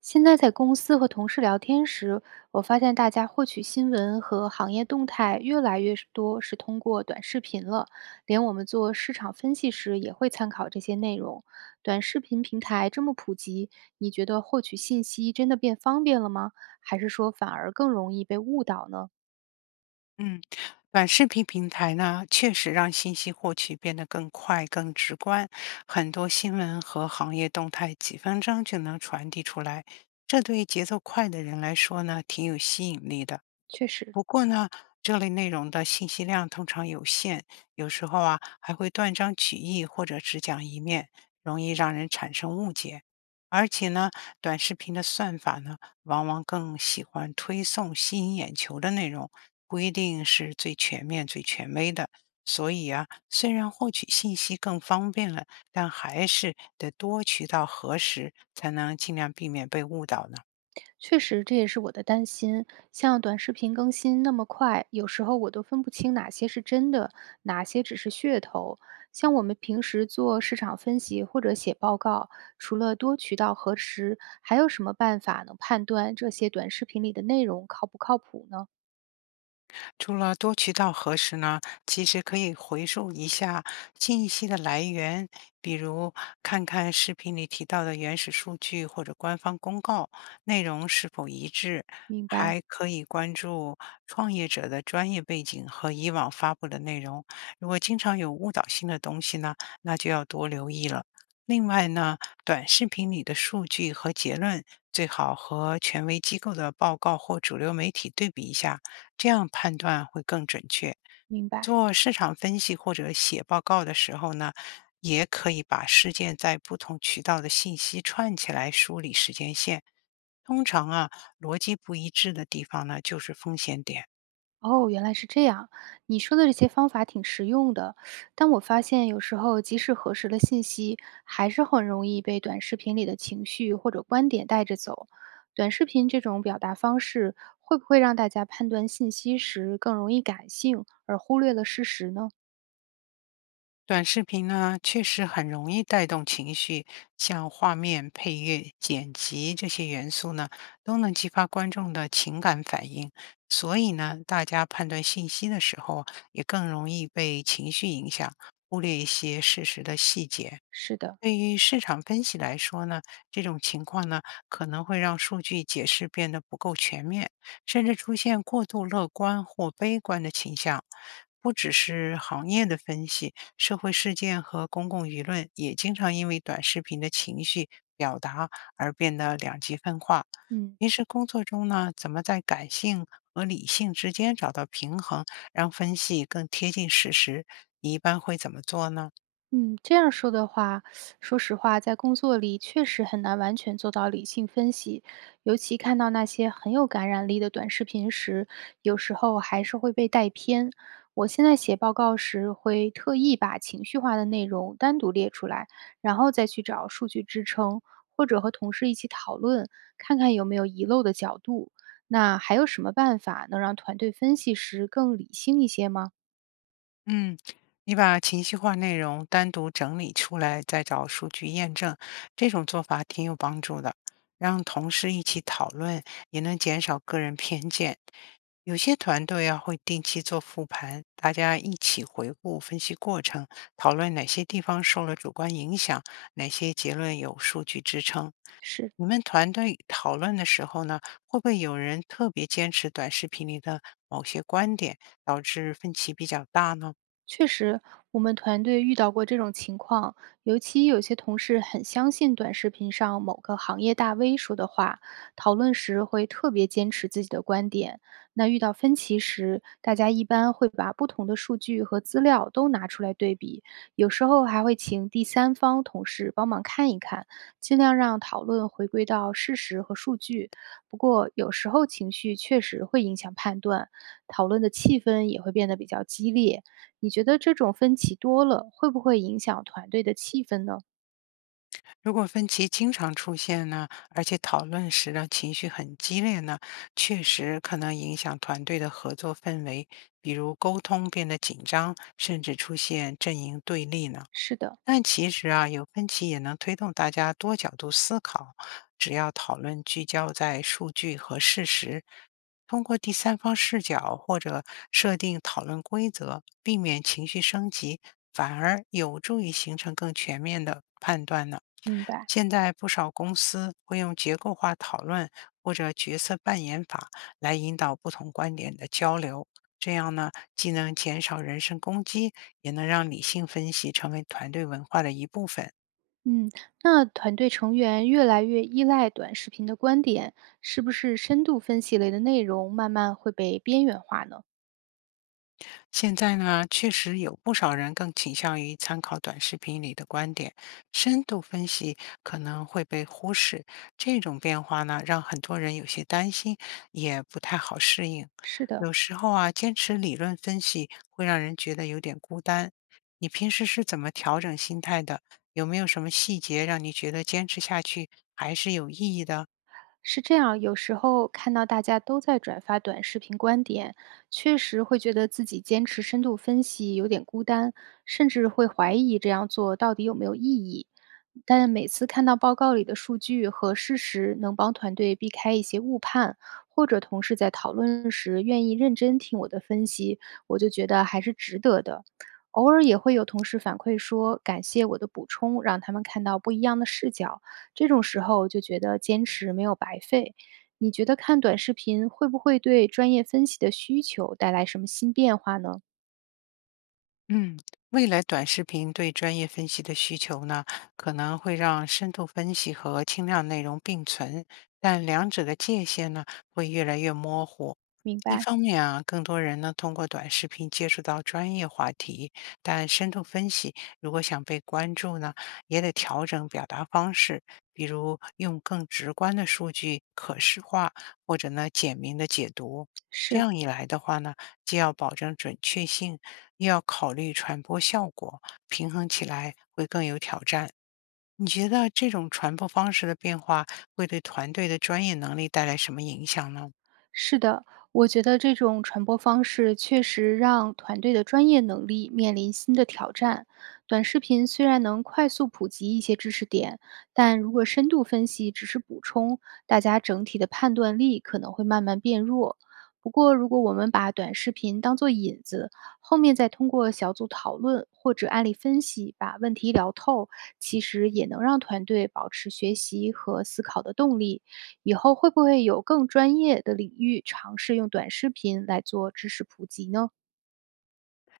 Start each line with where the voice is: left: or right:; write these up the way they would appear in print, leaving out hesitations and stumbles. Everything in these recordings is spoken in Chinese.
right: 现在在公司和同事聊天时，我发现大家获取新闻和行业动态越来越是多是通过短视频了，连我们做市场分析时也会参考这些内容。短视频平台这么普及，你觉得获取信息真的变方便了吗？还是说反而更容易被误导呢？
left: 嗯，短视频平台呢，确实让信息获取变得更快、更直观，很多新闻和行业动态几分钟就能传递出来，这对于节奏快的人来说呢，挺有吸引力的。
right: 确实，
left: 不过呢，这类内容的信息量通常有限，有时候啊还会断章取义或者只讲一面，容易让人产生误解。而且呢，短视频的算法呢，往往更喜欢推送吸引眼球的内容，不一定是最全面、最权威的。所以啊，虽然获取信息更方便了，但还是得多渠道核实，才能尽量避免被误导呢。
right: 确实，这也是我的担心。像短视频更新那么快，有时候我都分不清哪些是真的，哪些只是噱头。像我们平时做市场分析或者写报告，除了多渠道核实，还有什么办法能判断这些短视频里的内容靠不靠谱呢？
left: 除了多渠道核实呢，其实可以回溯一下信息的来源，比如看看视频里提到的原始数据或者官方公告，内容是否一致。
right: 明白，
left: 还可以关注创业者的专业背景和以往发布的内容，如果经常有误导性的东西呢，那就要多留意了。另外呢，短视频里的数据和结论最好和权威机构的报告或主流媒体对比一下，这样判断会更准确。
right: 明白。
left: 做市场分析或者写报告的时候呢，也可以把事件在不同渠道的信息串起来梳理时间线。通常啊，逻辑不一致的地方呢，就是风险点。
right: 哦，原来是这样。你说的这些方法挺实用的，但我发现有时候即使核实了信息，还是很容易被短视频里的情绪或者观点带着走。短视频这种表达方式，会不会让大家判断信息时更容易感性，而忽略了事实呢？
left: 短视频呢，确实很容易带动情绪，像画面、配乐、剪辑这些元素呢，都能激发观众的情感反应。所以呢，大家判断信息的时候啊，也更容易被情绪影响，忽略一些事实的细节。
right: 是的，
left: 对于市场分析来说呢，这种情况呢可能会让数据解释变得不够全面，甚至出现过度乐观或悲观的倾向。不只是行业的分析，社会事件和公共舆论也经常因为短视频的情绪表达而变得两极分化。
right: 嗯。
left: 平时工作中呢，怎么在感性和理性之间找到平衡，让分析更贴近事实？你一般会怎么做呢？
right: 嗯，这样说的话，说实话，在工作里确实很难完全做到理性分析，尤其看到那些很有感染力的短视频时，有时候还是会被带偏。我现在写报告时，会特意把情绪化的内容单独列出来，然后再去找数据支撑，或者和同事一起讨论，看看有没有遗漏的角度。那还有什么办法能让团队分析时更理性一些吗？
left: 嗯，你把情绪化内容单独整理出来，再找数据验证，这种做法挺有帮助的。让同事一起讨论，也能减少个人偏见。有些团队啊会定期做复盘，大家一起回顾分析过程，讨论哪些地方受了主观影响，哪些结论有数据支撑。
right: 是，
left: 你们团队讨论的时候呢，会不会有人特别坚持短视频里的某些观点，导致分歧比较大呢？
right: 确实，我们团队遇到过这种情况，尤其有些同事很相信短视频上某个行业大 V 说的话，讨论时会特别坚持自己的观点。那遇到分歧时，大家一般会把不同的数据和资料都拿出来对比，有时候还会请第三方同事帮忙看一看，尽量让讨论回归到事实和数据。不过，有时候情绪确实会影响判断，讨论的气氛也会变得比较激烈。你觉得这种分歧多了，会不会影响团队的气氛呢？
left: 如果分歧经常出现呢，而且讨论时呢情绪很激烈呢，确实可能影响团队的合作氛围，比如沟通变得紧张，甚至出现阵营对立呢。
right: 是的，
left: 但其实啊，有分歧也能推动大家多角度思考。只要讨论聚焦在数据和事实，通过第三方视角或者设定讨论规则，避免情绪升级，反而有助于形成更全面的判断呢。
right: 明白。
left: 现在不少公司会用结构化讨论或者角色扮演法来引导不同观点的交流，这样呢，既能减少人身攻击，也能让理性分析成为团队文化的一部分。
right: 嗯，那团队成员越来越依赖短视频的观点，是不是深度分析类的内容慢慢会被边缘化呢？
left: 现在呢，确实有不少人更倾向于参考短视频里的观点，深度分析可能会被忽视。这种变化呢，让很多人有些担心，也不太好适应。
right: 是的，
left: 有时候啊，坚持理论分析会让人觉得有点孤单。你平时是怎么调整心态的？有没有什么细节让你觉得坚持下去还是有意义的？
right: 是这样，有时候看到大家都在转发短视频观点，确实会觉得自己坚持深度分析有点孤单，甚至会怀疑这样做到底有没有意义。但每次看到报告里的数据和事实，能帮团队避开一些误判，或者同事在讨论时愿意认真听我的分析，我就觉得还是值得的。偶尔也会有同事反馈说，感谢我的补充，让他们看到不一样的视角。这种时候就觉得坚持没有白费。你觉得看短视频会不会对专业分析的需求带来什么新变化呢？
left: 嗯，未来短视频对专业分析的需求呢，可能会让深度分析和轻量内容并存，但两者的界限呢，会越来越模糊。
right: 明
left: 一
right: 白，
left: 方面啊，更多人呢通过短视频接触到专业话题，但深度分析如果想被关注呢，也得调整表达方式，比如用更直观的数据可视化，或者呢简明的解读。这
right: 是。
left: 样一来的话呢，既要保证准确性，又要考虑传播效果，平衡起来会更有挑战。你觉得这种传播方式的变化会对团队的专业能力带来什么影响呢？
right: 是的，我觉得这种传播方式确实让团队的专业能力面临新的挑战。短视频虽然能快速普及一些知识点，但如果深度分析只是补充，大家整体的判断力可能会慢慢变弱。不过，如果我们把短视频当做引子，后面再通过小组讨论或者案例分析把问题聊透，其实也能让团队保持学习和思考的动力。以后会不会有更专业的领域尝试用短视频来做知识普及呢？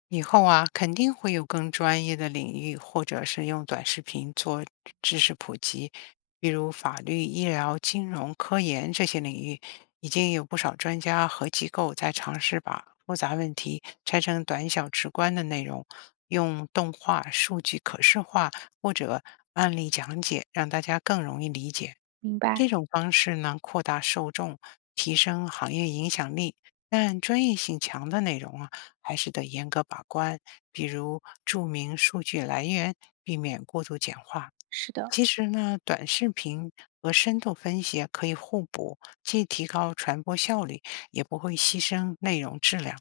left: 以后啊，肯定会有更专业的领域，或者是用短视频做知识普及，比如法律、医疗、金融、科研这些领域，已经有不少专家和机构在尝试把复杂问题拆成短小直观的内容，用动画、数据可视化或者案例讲解，让大家更容易理解。
right: 明白，
left: 这种方式呢，扩大受众，提升行业影响力，但专业性强的内容啊，还是得严格把关，比如注明数据来源，避免过度简化。
right: 是的，
left: 其实呢，短视频和深度分析啊可以互补，既提高传播效率，也不会牺牲内容质量。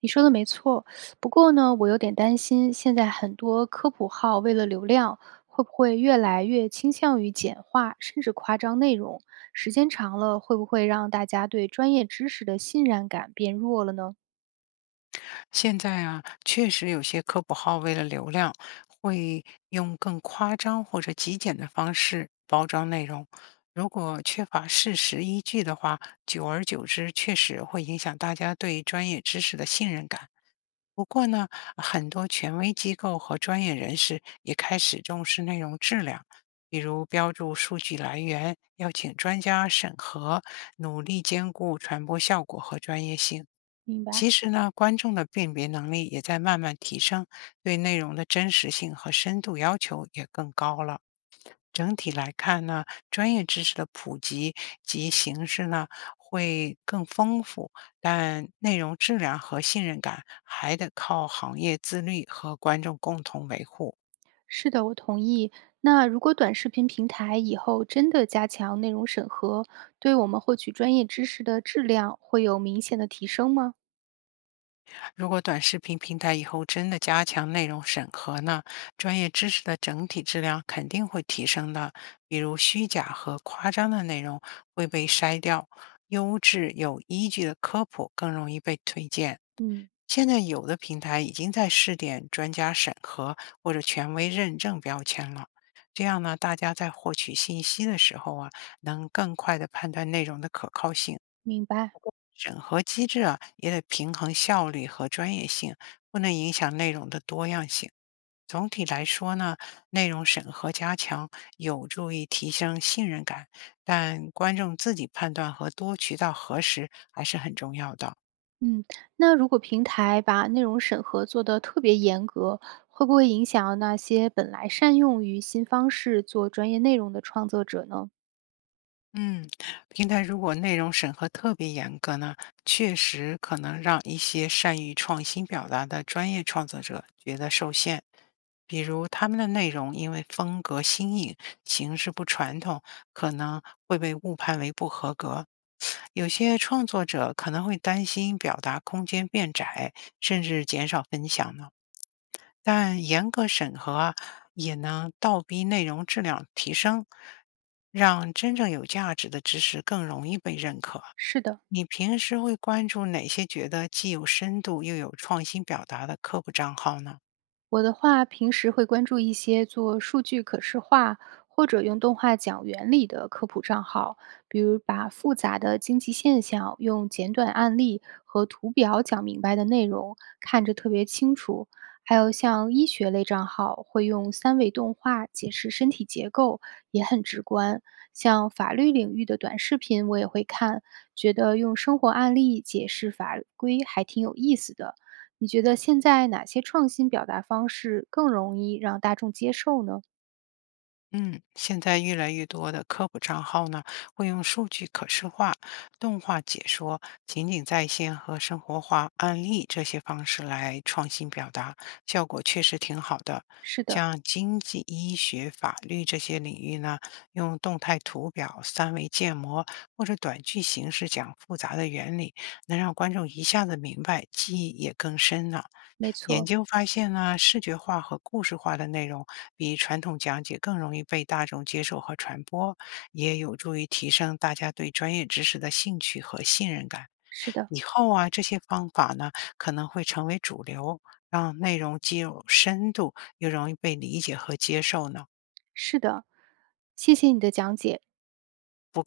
right: 你说的没错。不过呢，我有点担心，现在很多科普号为了流量，会不会越来越倾向于简化，甚至夸张内容？时间长了，会不会让大家对专业知识的信任感变弱了呢？
left: 现在啊，确实有些科普号为了流量，会用更夸张或者极简的方式包装内容。如果缺乏事实依据的话，久而久之确实会影响大家对专业知识的信任感。不过呢，很多权威机构和专业人士也开始重视内容质量，比如标注数据来源，邀请专家审核，努力兼顾传播效果和专业性。
right: 明白。
left: 其实呢，观众的辨别能力也在慢慢提升，对内容的真实性和深度要求也更高了。整体来看呢，专业知识的普及及形式呢会更丰富，但内容质量和信任感还得靠行业自律和观众共同维护。
right: 是的，我同意。那如果短视频平台以后真的加强内容审核，对我们获取专业知识的质量会有明显的提升吗？
left: 如果短视频平台以后真的加强内容审核呢，专业知识的整体质量肯定会提升的。比如虚假和夸张的内容会被筛掉，优质有依据的科普更容易被推荐。
right: 嗯，
left: 现在有的平台已经在试点专家审核或者权威认证标签了，这样呢，大家在获取信息的时候啊，能更快地判断内容的可靠性。
right: 明白。
left: 审核机制啊，也得平衡效率和专业性，不能影响内容的多样性。总体来说呢，内容审核加强有助于提升信任感，但观众自己判断和多渠道核实还是很重要的。
right: 嗯，那如果平台把内容审核做得特别严格，会不会影响那些本来善用于新方式做专业内容的创作者呢？
left: 嗯，平台如果内容审核特别严格呢，确实可能让一些善于创新表达的专业创作者觉得受限。比如，他们的内容因为风格新颖、形式不传统，可能会被误判为不合格。有些创作者可能会担心表达空间变窄，甚至减少分享。但严格审核啊，也能倒逼内容质量提升，让真正有价值的知识更容易被认可。
right: 是的，
left: 你平时会关注哪些觉得既有深度又有创新表达的科普账号呢？
right: 我的话，平时会关注一些做数据可视化或者用动画讲原理的科普账号，比如把复杂的经济现象用简短案例和图表讲明白的内容，看着特别清楚。还有像医学类账号会用三维动画解释身体结构，也很直观。像法律领域的短视频我也会看，觉得用生活案例解释法规还挺有意思的。你觉得现在哪些创新表达方式更容易让大众接受呢？
left: 嗯，现在越来越多的科普账号呢，会用数据可视化、动画解说、情景再现和生活化案例这些方式来创新表达，效果确实挺好的。
right: 是的，
left: 像经济、医学、法律这些领域呢，用动态图表、三维建模或者短剧形式讲复杂的原理，能让观众一下子明白，记忆也更深呢。
right: 没
left: 研
right: 错，
left: 究发现呢，视觉化和故事化的内容比传统讲解更容易被大众接受和传播，也有助于提升大家对专业知识的兴趣和信任感。
right: 是的，
left: 以后啊，这些方法呢可能会成为主流，让内容既有深度，又容易被理解和接受呢。
right: 是的。谢谢你的讲解。